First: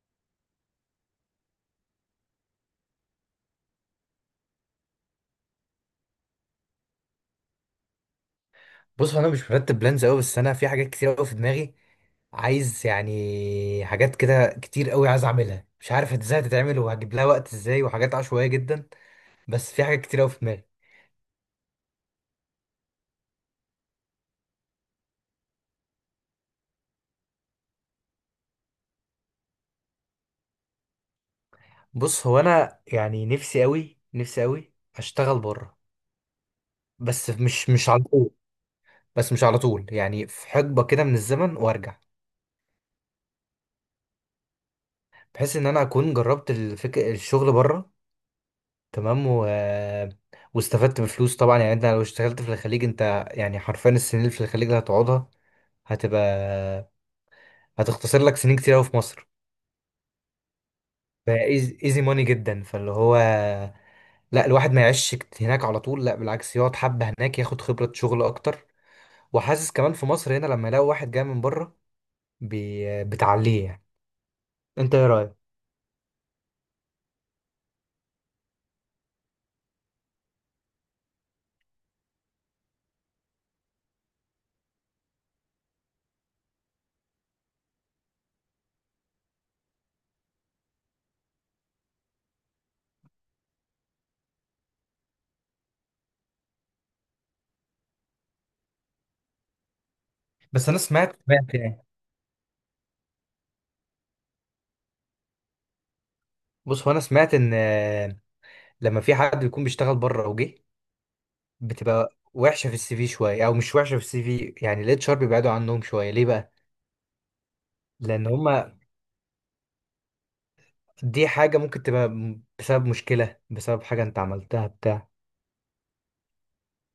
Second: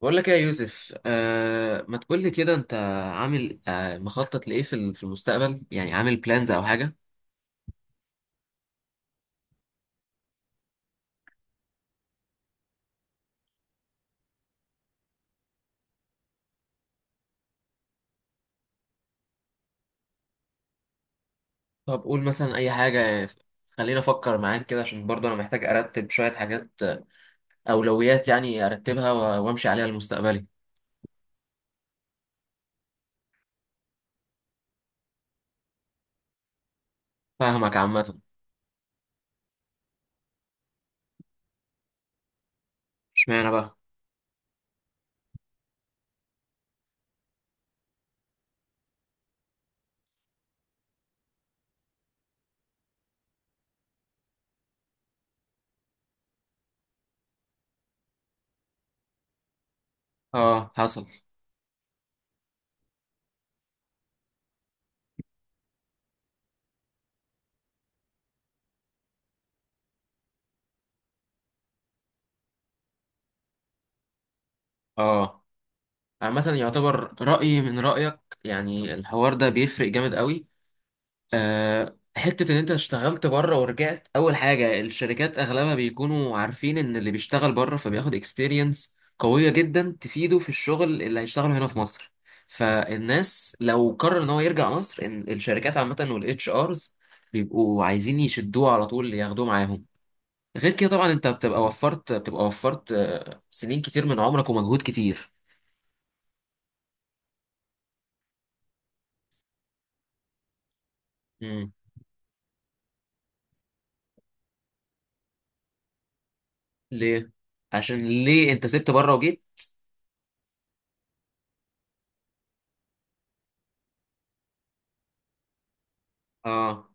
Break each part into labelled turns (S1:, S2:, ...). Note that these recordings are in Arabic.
S1: بقول لك ايه يا يوسف؟ آه، ما تقول لي كده. انت عامل مخطط لايه في المستقبل يعني؟ عامل بلانز او حاجه؟
S2: بص هو انا مش مرتب بلانز قوي، بس انا في حاجات كتير قوي في دماغي. عايز يعني حاجات كده كتير قوي، عايز اعملها، مش عارف ازاي هتتعمل وهجيب لها وقت ازاي، وحاجات عشوائيه جدا. بس في حاجات كتير قوي في دماغي.
S1: طب قول مثلا اي حاجه، خلينا افكر معاك كده، عشان برضه انا محتاج ارتب شويه حاجات، اولويات يعني، ارتبها وامشي عليها لمستقبلي.
S2: بص هو انا يعني نفسي قوي، نفسي قوي اشتغل بره، بس مش
S1: فاهمك
S2: مش على
S1: عامه.
S2: طول. بس مش على طول، يعني في حقبه كده من الزمن وارجع،
S1: اشمعنى بقى؟
S2: بحيث ان انا اكون جربت الشغل بره. تمام واستفدت بفلوس طبعا. يعني انت لو اشتغلت في الخليج، انت يعني حرفيا السنين اللي في الخليج اللي هتقعدها هتبقى هتختصر لك سنين كتير قوي في مصر.
S1: اه، حصل.
S2: فايزي ماني جدا، فاللي هو لا، الواحد ما يعيش هناك على طول، لا بالعكس، يقعد حبة هناك ياخد خبرة شغل اكتر. وحاسس كمان في مصر هنا، لما يلاقي واحد جاي من بره بتعليه يعني. انت ايه رأيك؟
S1: اه، عامه يعتبر رايي من رايك، يعني الحوار ده بيفرق جامد قوي. حتة إن أنت اشتغلت بره ورجعت، أول حاجة الشركات أغلبها بيكونوا عارفين إن اللي بيشتغل بره فبياخد اكسبيرينس قوية جدا تفيده في الشغل اللي هيشتغله هنا في مصر. فالناس لو قرر إن هو يرجع مصر، إن الشركات عامة والاتش آرز بيبقوا عايزين يشدوه على طول، ياخدوه معاهم.
S2: بس
S1: غير
S2: انا
S1: كده طبعا
S2: سمعت
S1: أنت
S2: سمعت
S1: بتبقى
S2: يعني.
S1: وفرت، بتبقى وفرت، سنين كتير من عمرك ومجهود كتير.
S2: بص هو انا سمعت ان لما في حد بيكون بيشتغل بره وجه،
S1: مم.
S2: بتبقى وحشة في السي في شوية، او مش وحشة في السي في، يعني الاتش ار بيبعدوا عنهم شوية. ليه بقى؟
S1: ليه؟ عشان
S2: لان هم،
S1: ليه أنت سبت بره وجيت؟
S2: دي حاجة ممكن تبقى بسبب مشكلة، بسبب حاجة انت عملتها بتاع.
S1: آه،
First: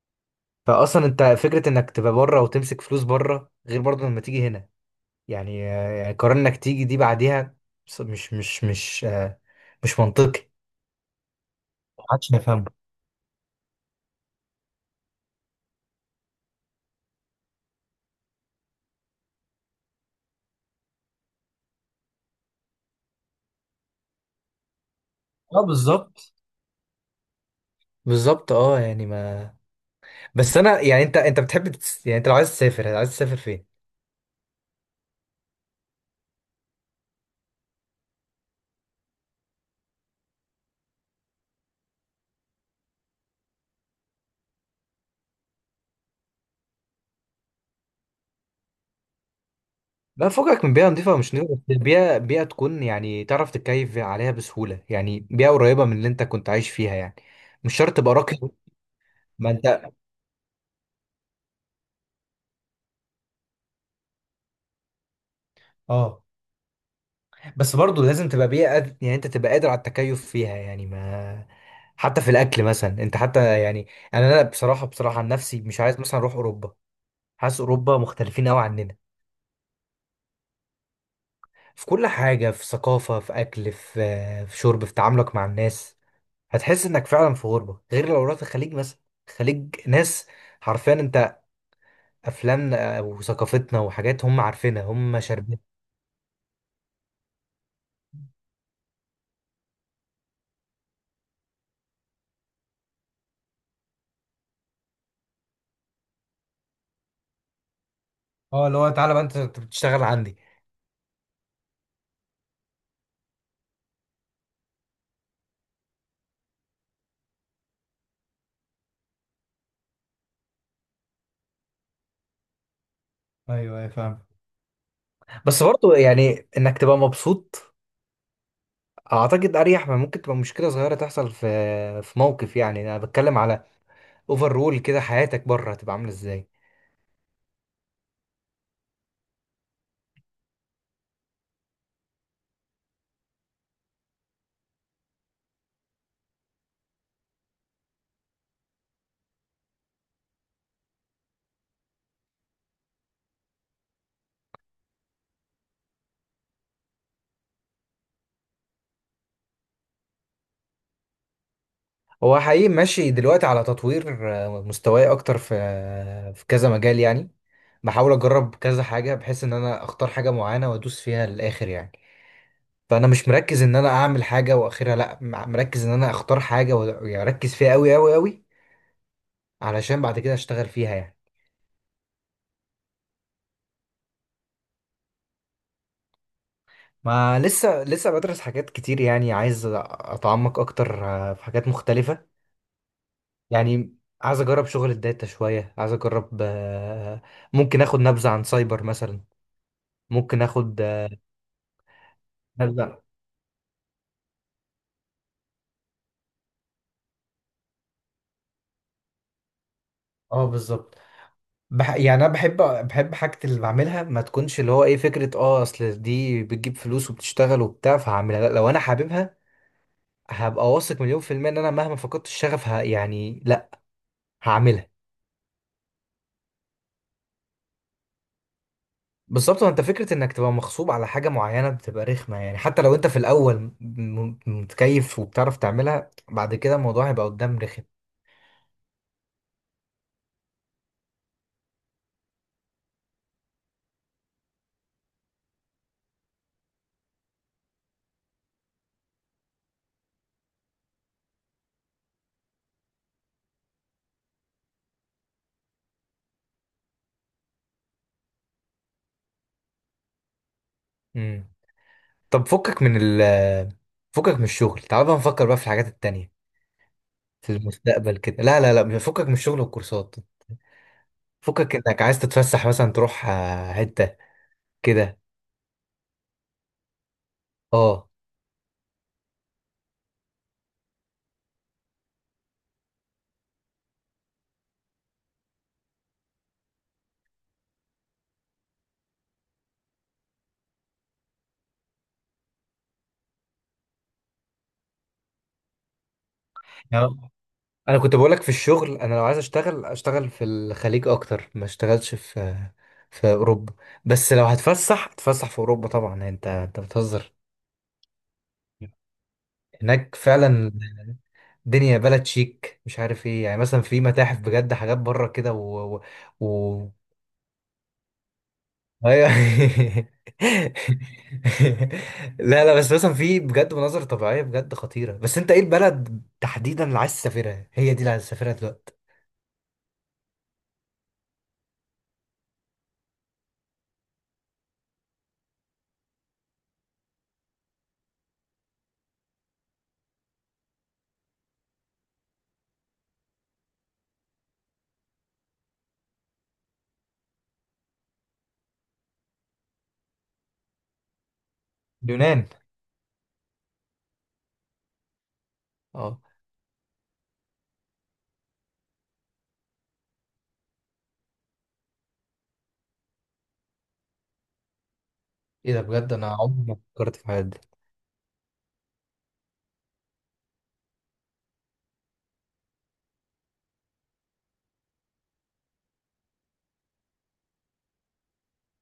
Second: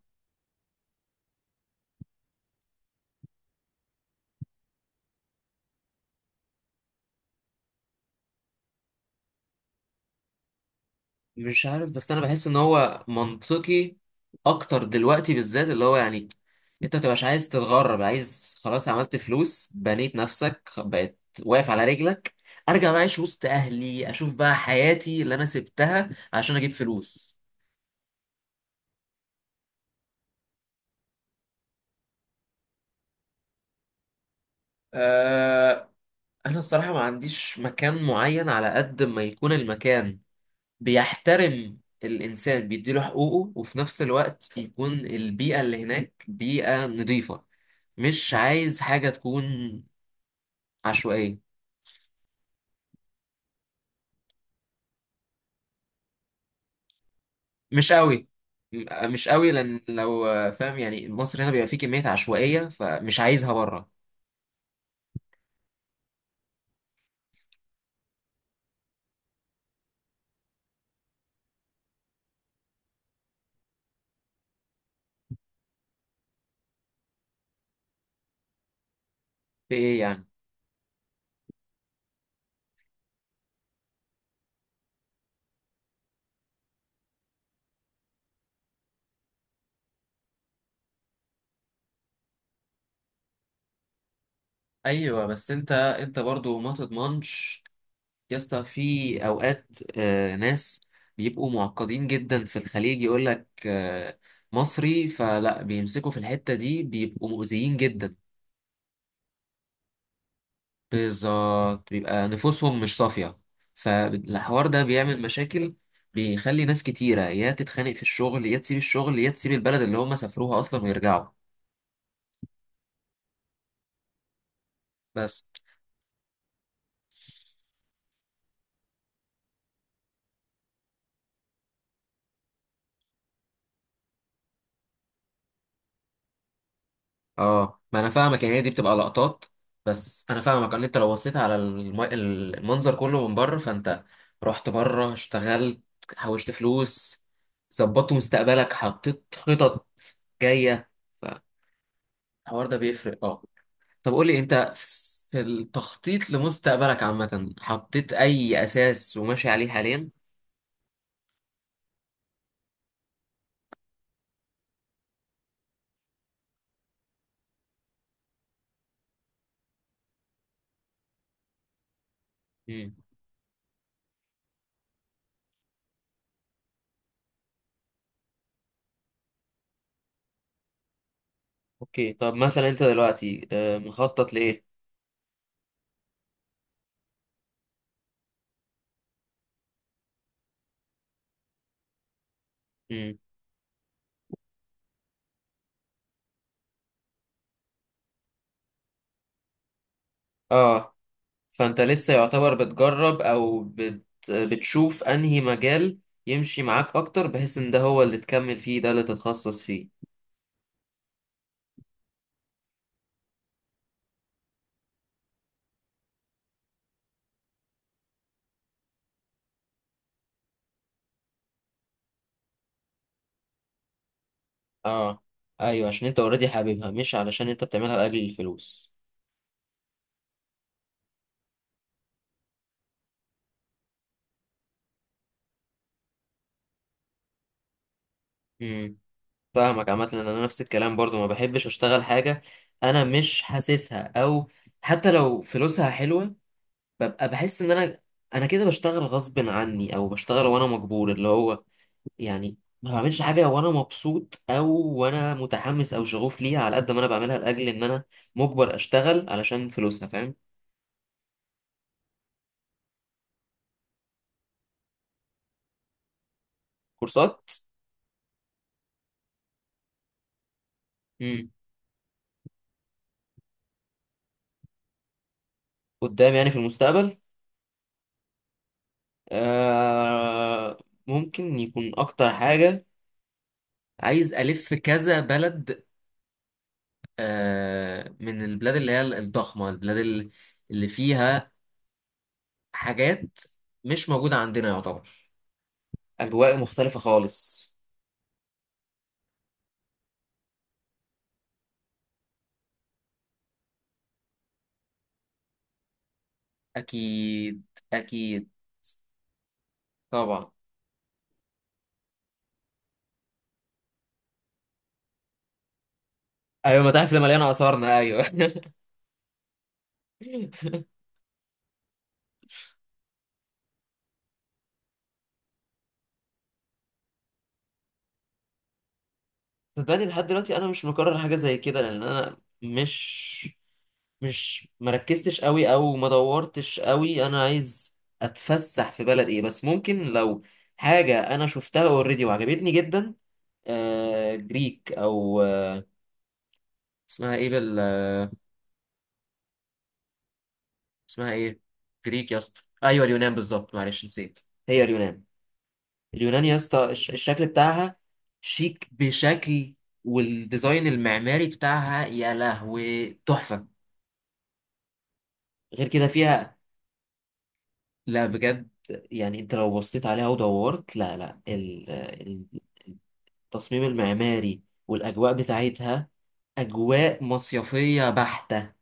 S2: فأصلا انت فكرة انك تبقى بره وتمسك فلوس بره، غير برضه لما تيجي هنا يعني، يعني قرار انك تيجي دي بعديها. بص- مش مش مش آه، مش منطقي،
S1: مش عارف، بس انا
S2: محدش
S1: بحس ان
S2: هيفهمه.
S1: هو منطقي اكتر دلوقتي، بالذات اللي هو يعني انت متبقاش عايز تتغرب، عايز خلاص، عملت فلوس، بنيت نفسك، بقيت واقف على رجلك، ارجع بقى اعيش وسط اهلي، اشوف بقى حياتي اللي انا
S2: اه
S1: سبتها
S2: بالظبط،
S1: عشان اجيب فلوس.
S2: بالظبط، اه يعني ما. بس انا يعني، انت انت بتحب يعني انت لو عايز تسافر، عايز تسافر فين؟
S1: أه، انا الصراحة ما عنديش مكان معين، على قد ما يكون المكان بيحترم الانسان، بيديله حقوقه، وفي نفس الوقت يكون البيئة اللي هناك بيئة نظيفة. مش عايز حاجة تكون
S2: لا فوقك من بيئة نظيفة ومش
S1: عشوائية،
S2: نظيفة، بس بيئة تكون يعني تعرف تتكيف عليها بسهولة، يعني بيئة قريبة من اللي انت كنت عايش فيها يعني. مش
S1: مش
S2: شرط تبقى
S1: قوي.
S2: راقي.
S1: مش
S2: ما
S1: قوي، لأن
S2: انت،
S1: لو فاهم يعني، مصر هنا بيبقى فيه كمية عشوائية، فمش عايزها بره.
S2: اه بس برضه لازم تبقى بيئة يعني انت تبقى قادر على التكيف فيها يعني ما. حتى في الاكل مثلا انت، حتى يعني انا بصراحة، بصراحة عن نفسي مش عايز مثلا اروح اوروبا. حاسس اوروبا مختلفين قوي عننا.
S1: في إيه يعني؟
S2: في كل حاجة، في ثقافة، في اكل، في في شرب، في تعاملك مع الناس. هتحس انك فعلا في غربة، غير لو رحت الخليج مثلا. الخليج ناس، حرفيا انت افلامنا وثقافتنا وحاجات هم عارفينها، هم
S1: أيوة، بس
S2: شاربين.
S1: أنت أنت برضو ما تضمنش يا اسطى، في أوقات ناس بيبقوا معقدين جدا في الخليج، يقول لك آه، مصري، فلا بيمسكوا في الحتة دي، بيبقوا مؤذيين جدا.
S2: اه اللي هو تعالى بقى انت، أنت بتشتغل عندي.
S1: بالظبط، بيبقى نفوسهم مش صافية، فالحوار ده بيعمل مشاكل، بيخلي ناس كتيرة يا تتخانق في الشغل، يا تسيب الشغل، يا تسيب البلد اللي هم سافروها أصلا ويرجعوا.
S2: ايوه، ايوه، فاهم.
S1: بس
S2: بس برضه يعني انك تبقى مبسوط، اعتقد اريح ما ممكن تبقى مشكله صغيره تحصل في في موقف. يعني انا بتكلم على اوفر رول كده، حياتك بره هتبقى عامله ازاي.
S1: اه، ما أنا فاهمك، يعني هي دي بتبقى لقطات. بس أنا فاهمك إن أنت لو بصيت على المنظر كله من بره، فأنت رحت بره، اشتغلت، حوشت فلوس، ظبطت مستقبلك، حطيت خطط جاية، فالحوار ده بيفرق اه. طب قول لي انت، في التخطيط لمستقبلك عامة، حطيت اي اساس وماشي عليه حاليا؟
S2: هو حقيقي ماشي دلوقتي على تطوير مستواي اكتر في في كذا مجال يعني. بحاول اجرب كذا حاجه، بحيث ان انا اختار حاجه معينه وادوس فيها للاخر يعني.
S1: امم.
S2: فانا مش مركز ان انا اعمل حاجه واخرها، لا، مركز ان انا اختار حاجه واركز فيها قوي قوي قوي، علشان بعد كده اشتغل فيها يعني.
S1: اوكي، طب مثلا انت دلوقتي مخطط لايه؟
S2: ما لسه بدرس حاجات كتير، يعني عايز اتعمق اكتر في حاجات مختلفة.
S1: امم.
S2: يعني عايز اجرب شغل الداتا شوية، عايز اجرب ممكن اخد نبذة عن سايبر مثلا. ممكن اخد
S1: اه، فانت لسه يعتبر
S2: نبذة.
S1: بتجرب او بتشوف انهي مجال يمشي معاك اكتر، بحيث ان ده هو اللي تكمل فيه، ده اللي تتخصص فيه.
S2: اه بالظبط. يعني انا بحب حاجة اللي بعملها ما تكونش اللي هو ايه فكرة اه اصل دي بتجيب فلوس وبتشتغل وبتاع فهعملها، لا، لو انا حاببها هبقى واثق 100% ان انا مهما فقدت الشغف يعني لا، هعملها.
S1: اه، ايوه، عشان انت اوريدي حاببها، مش علشان انت بتعملها لاجل الفلوس.
S2: بالظبط، انت فكره انك تبقى مغصوب على حاجه معينه بتبقى رخمه، يعني حتى لو انت في الاول متكيف وبتعرف تعملها، بعد كده الموضوع هيبقى قدام رخم.
S1: فاهمك عامة، ان انا نفس الكلام برضو، ما بحبش اشتغل حاجة انا مش حاسسها، او حتى لو فلوسها حلوة ببقى بحس ان انا، انا كده بشتغل غصب عني، او بشتغل وانا مجبور اللي هو يعني، ما بعملش حاجة وانا مبسوط، او وانا متحمس او شغوف ليها، على قد ما انا بعملها لاجل ان انا مجبر اشتغل علشان فلوسها، فاهم؟
S2: امم طب فكك من ال، فكك من الشغل، تعال بقى نفكر بقى في الحاجات التانية
S1: كورسات.
S2: في المستقبل كده. لا لا لا، فكك من الشغل والكورسات،
S1: امم.
S2: فكك انك عايز تتفسح مثلا تروح حته كده.
S1: قدام يعني، في المستقبل.
S2: اه
S1: آه، ممكن يكون اكتر حاجة، عايز الف كذا بلد، من البلاد اللي هي الضخمة، اللي فيها حاجات مش موجودة عندنا يعتبر، أجواء مختلفة خالص.
S2: انا كنت بقولك في الشغل، انا لو عايز اشتغل اشتغل في الخليج اكتر ما اشتغلش في في اوروبا. بس لو هتفسح، هتفسح في اوروبا طبعا. يعني انت بتهزر،
S1: أكيد، أكيد،
S2: هناك
S1: طبعا.
S2: فعلا الدنيا بلد شيك، مش عارف ايه، يعني مثلا في متاحف بجد، حاجات بره كده
S1: أيوة،
S2: و...
S1: المتاحف اللي مليانة آثارنا، أيوة.
S2: أيوة. لا لا، بس مثلا في بجد مناظر طبيعية بجد خطيرة. بس انت ايه البلد تحديدا اللي عايز تسافرها؟ هي دي اللي عايز تسافرها دلوقتي؟
S1: صدقني لحد دلوقتي أنا مش مكرر حاجة زي كده، لأن أنا مش مركزتش قوي، أو ما دورتش قوي أنا عايز أتفسح في بلد إيه. بس ممكن لو حاجة أنا شفتها أوريدي وعجبتني جدا، جريك، أو اسمها ايه بال، اسمها ايه؟ جريك يا
S2: اليونان.
S1: اسطى، ايوه اليونان بالظبط، معلش نسيت، هي اليونان.
S2: اه
S1: اليونان يا اسطى، الشكل بتاعها شيك بشكل، والديزاين المعماري بتاعها يا لهوي تحفة.
S2: ايه ده،
S1: غير كده
S2: بجد انا
S1: فيها،
S2: عمري ما فكرت في حاجه دي.
S1: لا بجد، يعني انت لو بصيت عليها ودورت، لا لا ال... ال- التصميم المعماري والاجواء بتاعتها، اجواء مصيفية بحتة،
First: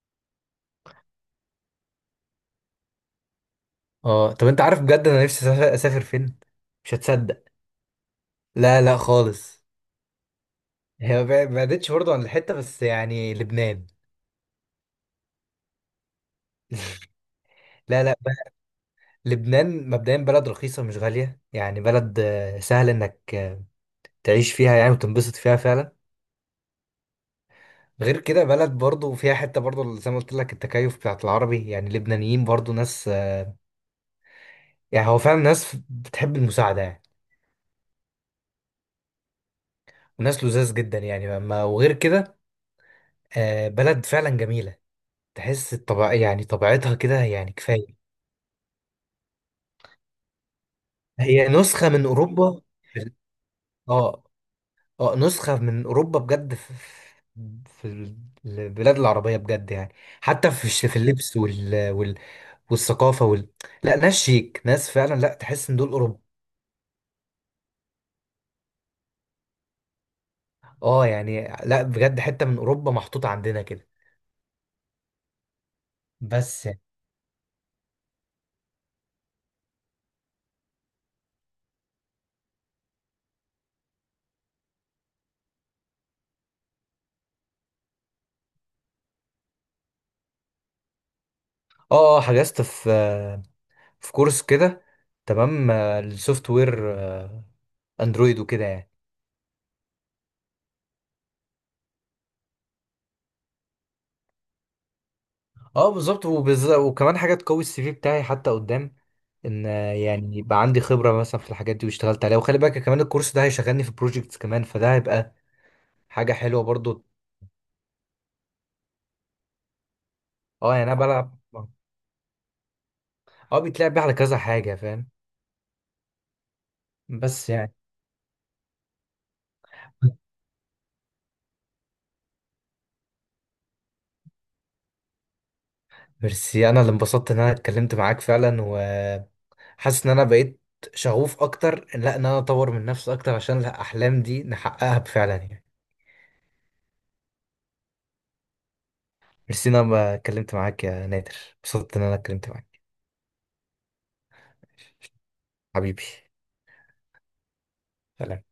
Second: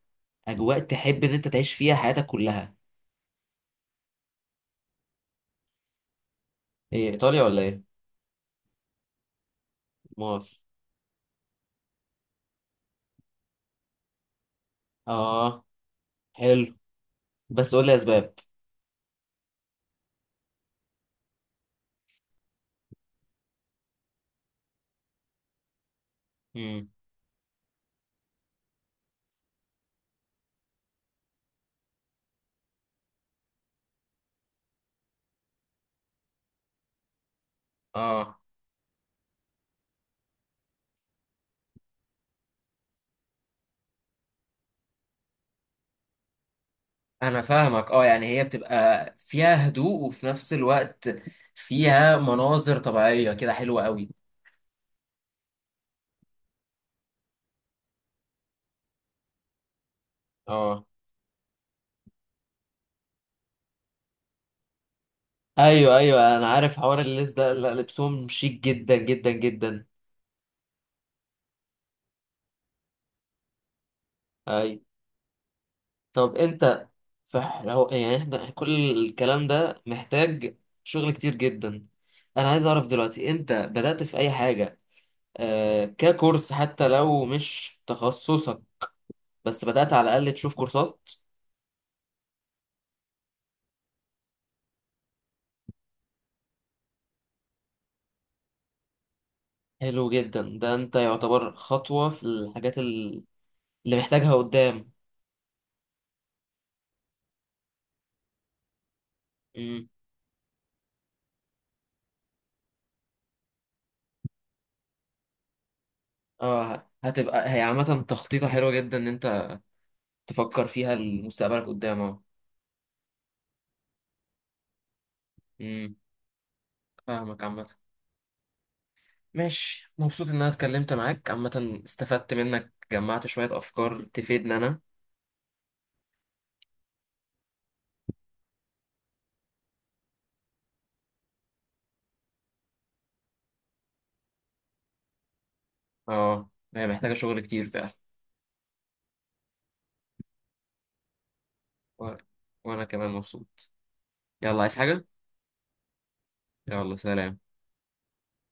S1: اجواء تحب ان انت تعيش فيها حياتك كلها.
S2: اه طب انت عارف بجد انا نفسي اسافر، أسافر فين؟ مش
S1: ايه ايطاليا
S2: هتصدق.
S1: ولا ايه؟
S2: لا لا خالص،
S1: مار،
S2: هي ما بعدتش برضه عن الحته، بس يعني لبنان.
S1: اه حلو. بس قول لي
S2: لا لا ب-
S1: اسباب.
S2: لبنان مبدئيا بلد رخيصه مش غاليه، يعني بلد سهل انك تعيش فيها يعني وتنبسط فيها فعلا.
S1: امم.
S2: غير كده بلد برضه فيها حته برضه زي ما قلت لك، التكيف بتاعت العربي، يعني اللبنانيين برضه ناس يعني هو فعلا ناس بتحب المساعده يعني.
S1: اه
S2: وناس لذاذ جدا يعني ما، وغير كده بلد فعلا جميله، تحس الطبع يعني طبيعتها كده
S1: انا
S2: يعني كفايه.
S1: فاهمك، اه يعني هي بتبقى فيها هدوء، وفي نفس الوقت
S2: هي نسخه من
S1: فيها
S2: اوروبا
S1: مناظر طبيعية كده حلوة قوي.
S2: اه، اه نسخه من اوروبا بجد في البلاد العربيه بجد يعني. حتى في
S1: اه،
S2: في اللبس والثقافه لا ناس شيك، ناس فعلا، لا تحس ان دول
S1: ايوه
S2: اوروبا.
S1: ايوه، انا عارف حوار اللبس ده، لا لبسهم شيك جدا جدا جدا.
S2: اه يعني لا بجد، حته من اوروبا محطوطه عندنا كده.
S1: اي. طب
S2: بس يعني.
S1: انت، فلو يعني، احنا كل الكلام ده محتاج شغل كتير جدا. انا عايز اعرف دلوقتي، انت بدأت في اي حاجة ككورس، حتى لو مش تخصصك، بس بدأت على الأقل تشوف كورسات؟
S2: اه اه حجزت في في كورس كده، تمام، السوفت وير، اندرويد وكده يعني.
S1: حلو جدا ده، أنت يعتبر خطوة في اللي محتاجها قدام.
S2: اه بالظبط، وبالذات وكمان حاجه تقوي السي في بتاعي حتى قدام، ان
S1: مم.
S2: يعني يبقى عندي خبره مثلا في الحاجات دي واشتغلت عليها. وخلي بالك كمان الكورس ده هيشغلني في بروجكتس كمان، فده هيبقى حاجه حلوه
S1: اه،
S2: برضو.
S1: هتبقى هي عامة تخطيطة حلوة جدا إن أنت تفكر
S2: اه يعني
S1: فيها
S2: انا بلعب،
S1: لمستقبلك قدام، اه.
S2: اه بيتلعب بيه على كذا حاجه، فاهم.
S1: مم. فاهمك
S2: بس
S1: عامة.
S2: يعني.
S1: ماشي، مبسوط إن أنا اتكلمت معاك عامة، استفدت منك، جمعت شوية أفكار تفيدني أنا.
S2: ميرسي، انا اللي انبسطت ان انا اتكلمت معاك فعلا، وحاسس ان انا بقيت شغوف اكتر، لا ان انا اطور من نفسي اكتر عشان الاحلام دي نحققها فعلا يعني.
S1: اه، هي محتاجة شغل كتير فعلا.
S2: ميرسي إن انا ما اتكلمت معاك يا نادر، انبسطت ان انا
S1: وأنا،
S2: اتكلمت معاك.
S1: وأنا كمان مبسوط. يلا، عايز حاجة؟
S2: حبيبي،
S1: يلا، سلام.
S2: سلام.